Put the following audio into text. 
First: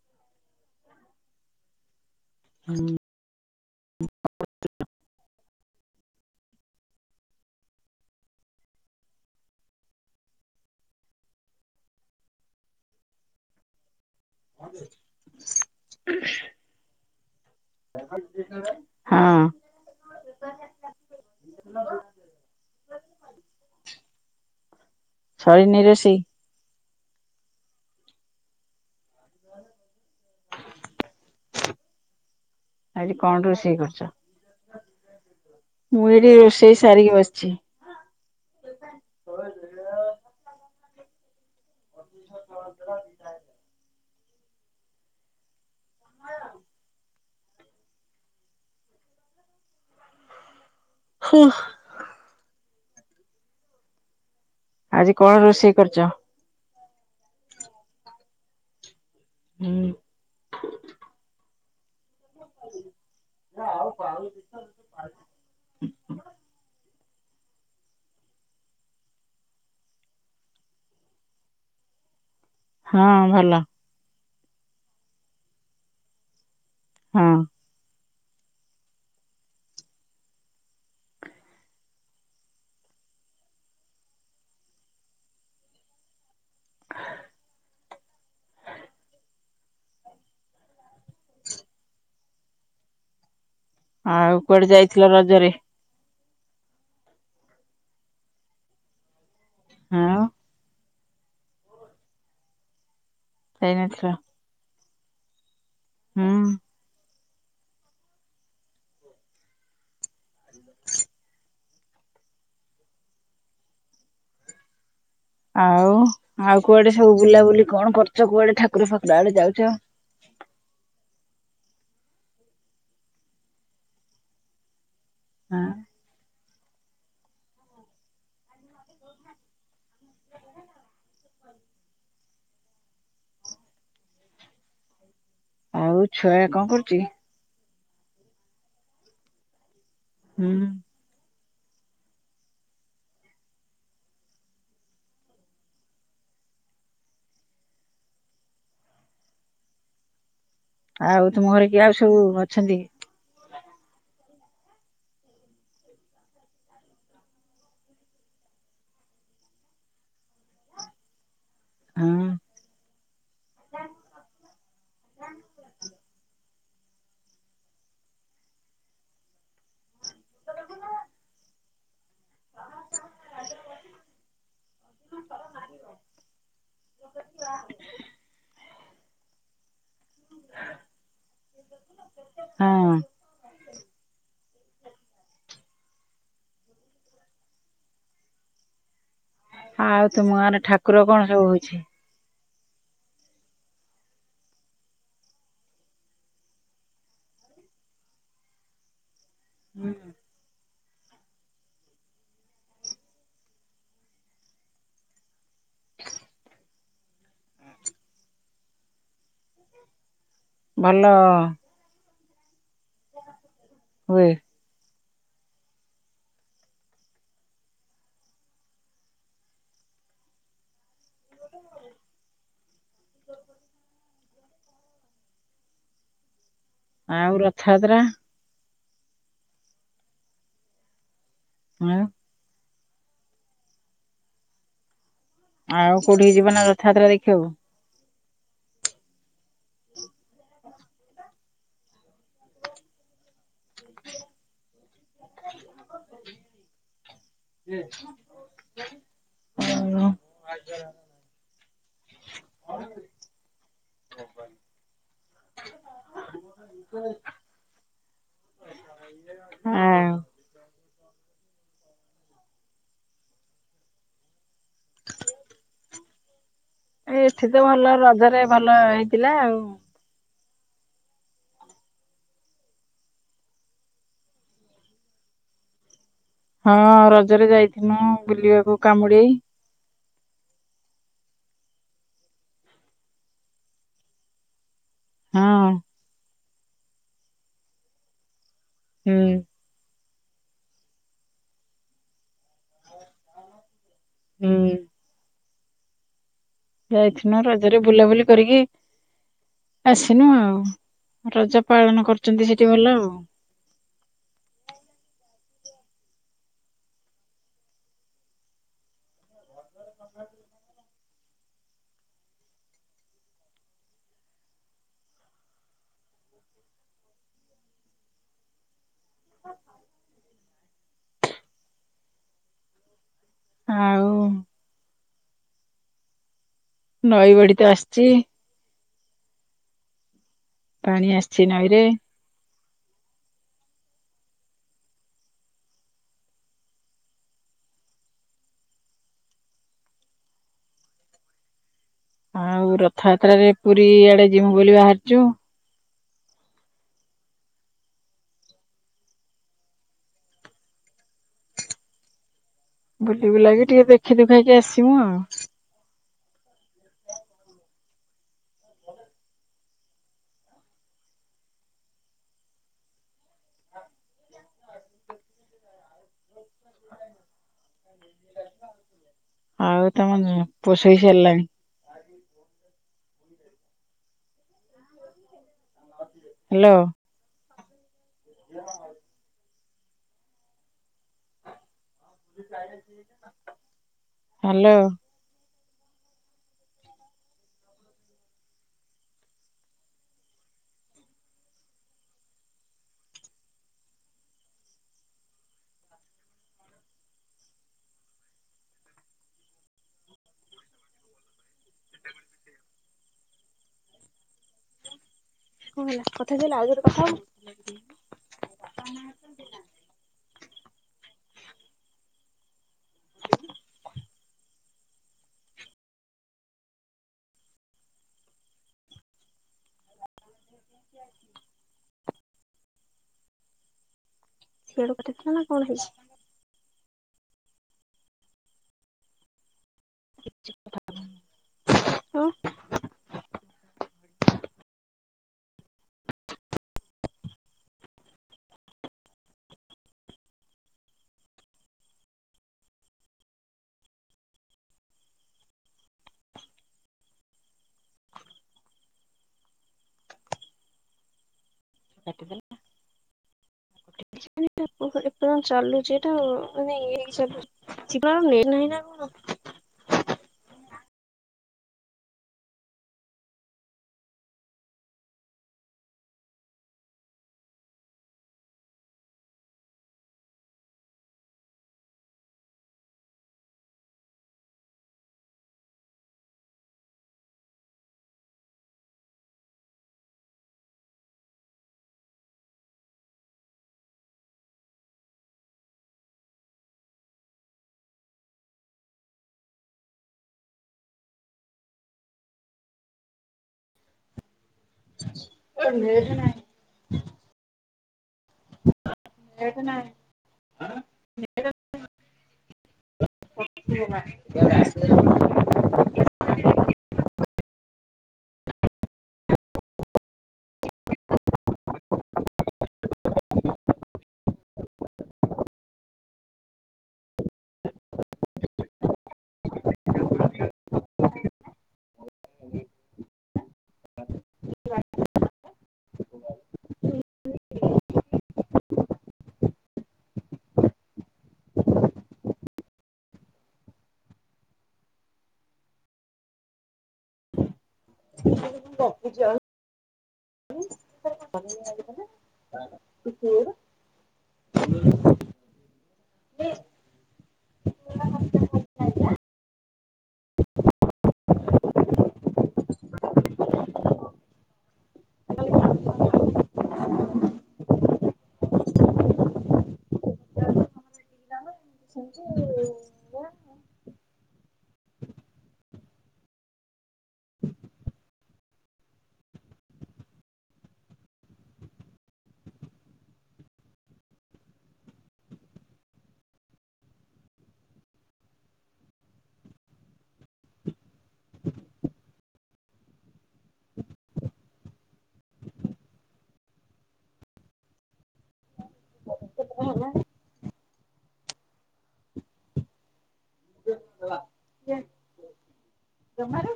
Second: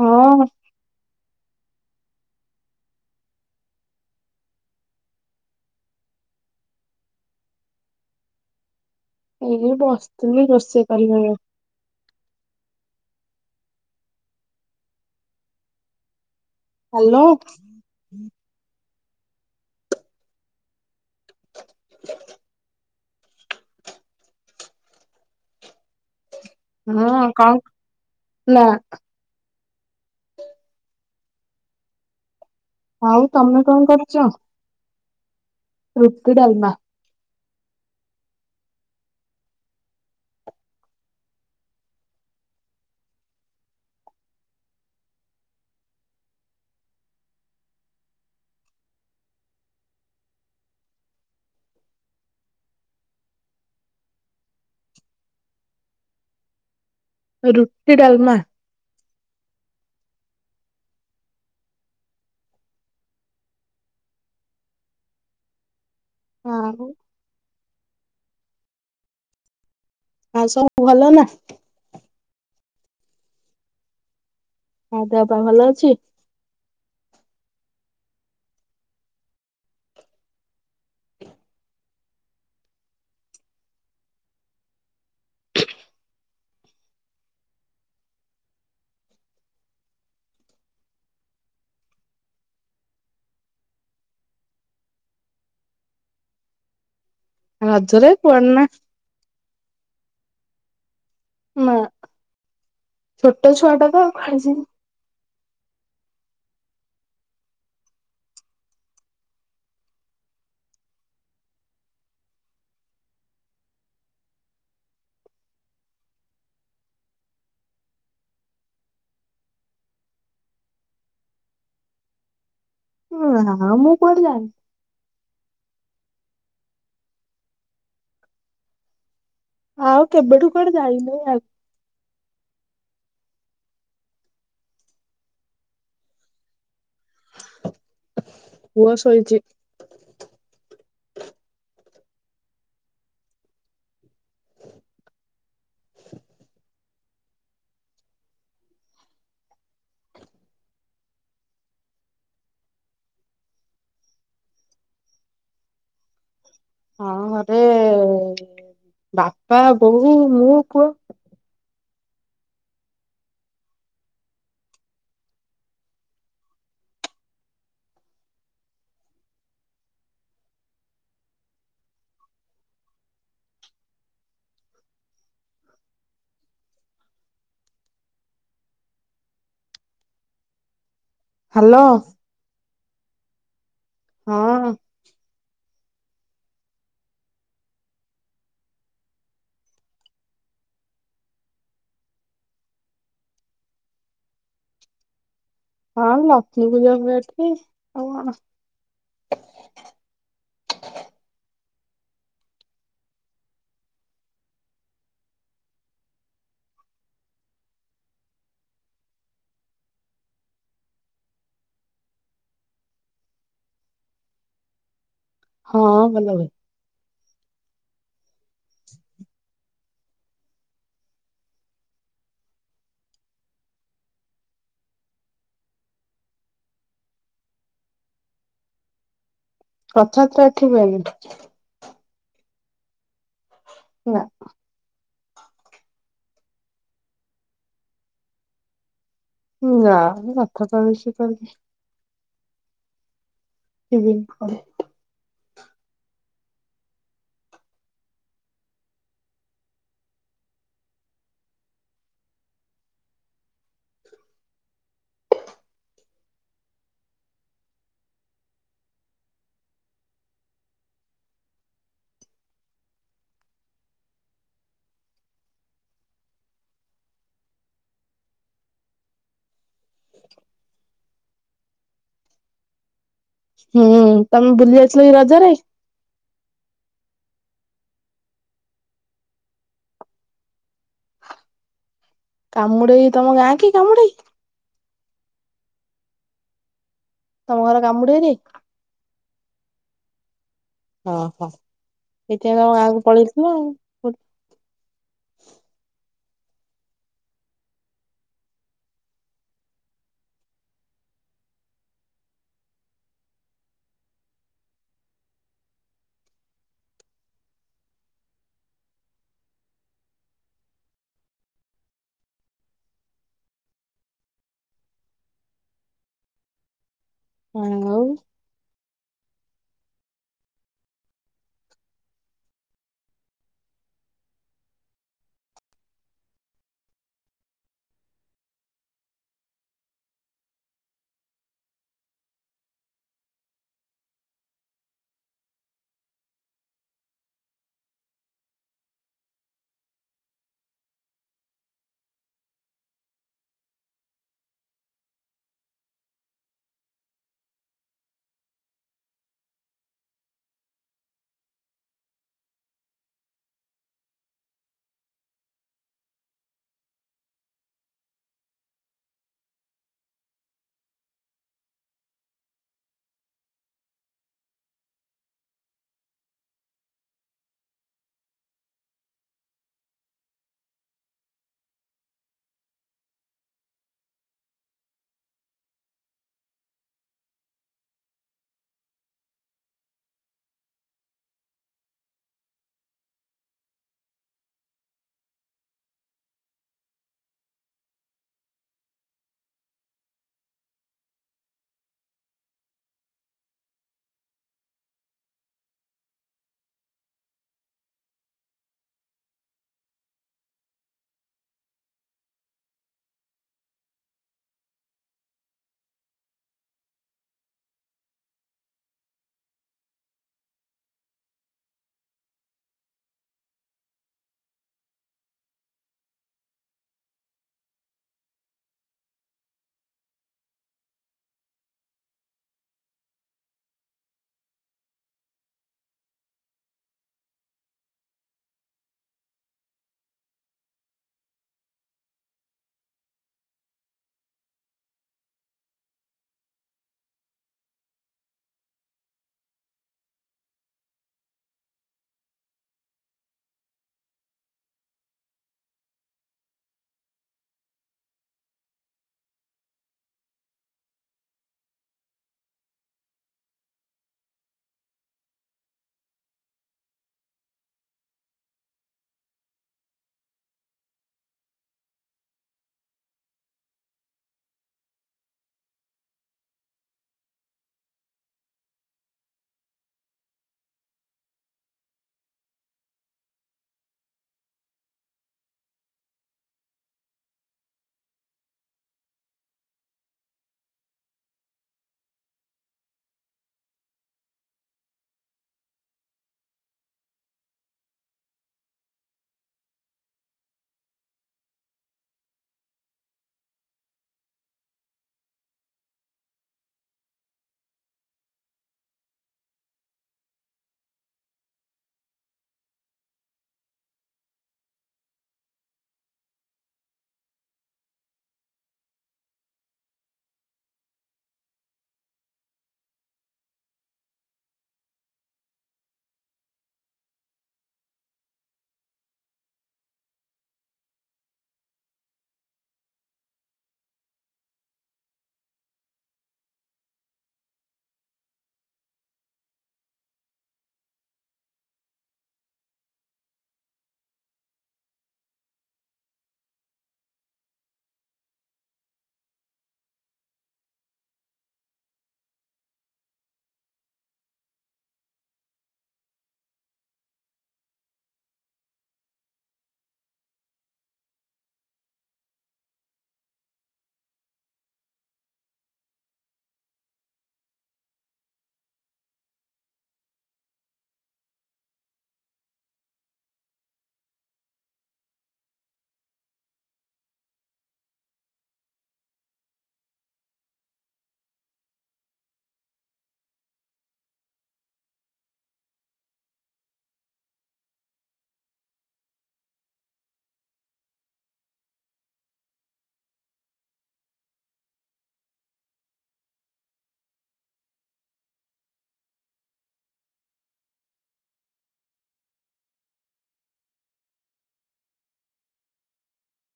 ହଁ। ହୁଁ। ଏଇ ବସିଥିଲି ରୋଷେଇ କରିବ [unintelligible] [unintelligible] ହ୍ୟାଲୋ। ହଁ। [unintelligible] ସରିନି ରୋଷେଇ? ହଁ କଁ ନା। ଆଜି ଆଉ କଣ ତମେ ରୋଷେଇ କରଚ? କରୁଛ? ମୁଁ ଏଇଠି ରୁଟି ଡାଲମା ରୋଷେଇ ସାରିକି ବସିଛି। [unintelligible] ହୁଁ ଆଜି କଣ ରୋଷେଇ କରଚ? ରୁଟି ଡାଲମା। ହୁଁ। ନା ଆଉ କ [inaudible] [unintelligible] ଆଉ ସବୁ ଭଲ ନା? ହଁ ଭଲ। ହଁ ଦେହ ପା ଭଲ ଅଛି? ହଁ। ଆଉ କୁଆଡେ ଯାଇଥିଲ ରଜରେ? ରଜରେ କୁଆଡେ ନା। ହଁ। ନା। ଛୋଟ ଛୁଆ ଟା ତ ଯାଇନଥିଲ ଆଉ କୁଆଡ଼େ ଯିବି? ହୁଁ। ଆଉ ଆଉ କୁଆଡେ ସବୁ ବୁଲାବୁଲି କଣ କରୁଛ କୁଆଡେ ଠାକୁର ଫାକୁର ଆଡେ ଯାଉଛ? [unintelligible] ମୁଁ କୁଆଡ଼େ ଯାଏ ଆଁ ହ [unintelligible] ଆଉ କେବେଠୁ କୁ ଆଡେ ଜାାଇନୁ ଆ। ଆଉ ଛୁଆ କଣ କରୁଛି? ପୁଅ ଶୋଇଛି। ହୁଁ। ଆଉ ତୁମ ଘରେ କିଏ ଆଉ ସବୁ ଅଛନ୍ତି? ହଁ ଘରେ ବାପା ବୋଉ ମୁଁ ପୁହ। ହୁଁ। ହ୍ୟାଲୋ। ଅଁ। ହଁ। ଆଉ ତୁମ ଗାଁ ରେ ଠାକୁର କଣ ସବୁ ହଉଛି? ହଁ ଲକ୍ଷ୍ମୀ ପୂଜା ଫୁଜା ଏଠି ଆଉ କଣ। ହୁଁ। ଭଲ। ହୁଏ। ହଁ ଭଲ ହୁଏ। ଆଉ ରଥଯାତ୍ରା? ରଥଯାତ୍ରା ଏଠି ହୁଏନି। ଆଉ ନା ଆଉ କୋଉଠିକି ଯିବ ନା ରଥଯାତ୍ରା ଦେଖିବାକୁ? ଉଁ ନା ମଥ ପ୍ରବେଶିତ ନୁହେଁ ଟିଭିିନ କହେ। ହୁଁ [unintelligible] ଆଉ ନୂହ। ଆଉ ଏ ଏଠି ତ ଭଲ ରଜରେ ଭଲ ହେଇଥିଲା ଆଉ। ହୁଁ ତମେ ବୁଲି ଯାଇଥିଲ ଏଇ ରଜ ରେ? ହଁ ରଜରେ ଯାଇଥିନୁ ବୁଲିବାକୁ କାମୁଡେଇ। କାମୁଡେଇ ତମ ଗାଁ କି କାମୁଡେଇ? ହଁ ତମ ଘର କାମୁଡ଼େଇକି? ହୁଁ। ଓହୋ ଏଥି ତମ ଗାଁକୁ ପଳେଇଥିବ ଆଉ। ଉୁଁ। ଯାଇଥିନୁ ରଜରେ ବୁଲାବୁଲି କରିକି ଆସିନୁ ଆଉ ରଜ ପାଳନ କରୁଚନ୍ତି ସେଠି ଭଲ ଆଉ। ହଁ ଆଉ ହଁ ହଁ। ଆଉ ନଈ ବଡି ତ ଆସିଛି। ପାଣି ଆସିଛି ନଈରେ। ଆଉ ରଥଯାତ୍ରାରେ ପୁରୀ ଆଡେ ଯିମୁ ବୋଲି ବାହାରିଛୁ। ବୁଲି ବୁଲାକି ଟିକେ ଦେଖି ଦୁଖାକି ଆସିବୁ ଆଉ। ଆଉ ତମ ପୁଅ ଶୋଇ ସାରିଲାଣି? ବ [inaudible] ରେ [inaudible] ହ୍ୟାଲୋ ହ ହ [inaudible] ହ୍ୟାଲୋ କଣ ହେଲା କଥା ହେଲା ଆଉଥରେ କଥା ହେବୁ। [inaudible] କଥିଲା ନା କଣ ହେଇଛି ହଁ କାଟିଦେଲେ ଠିକ [inaudible] ଏପର୍ଯ୍ୟନ୍ତ [inaudible] ଚାଲୁଛି ଏଟା ମାନେ ଇ ହେ ଯିବା ଆ ନାହିଁ ନା କଣ ହ [unintelligible] [inaudible] ନେଟ୍ ନାହିଁ ଆଁ ନେଟ ବ ଆସ [unintelligible] ମୁଁ ରଖୁଛି ଆଉ। [unintelligible] ହଁ [unintelligible] ଜମାରୁ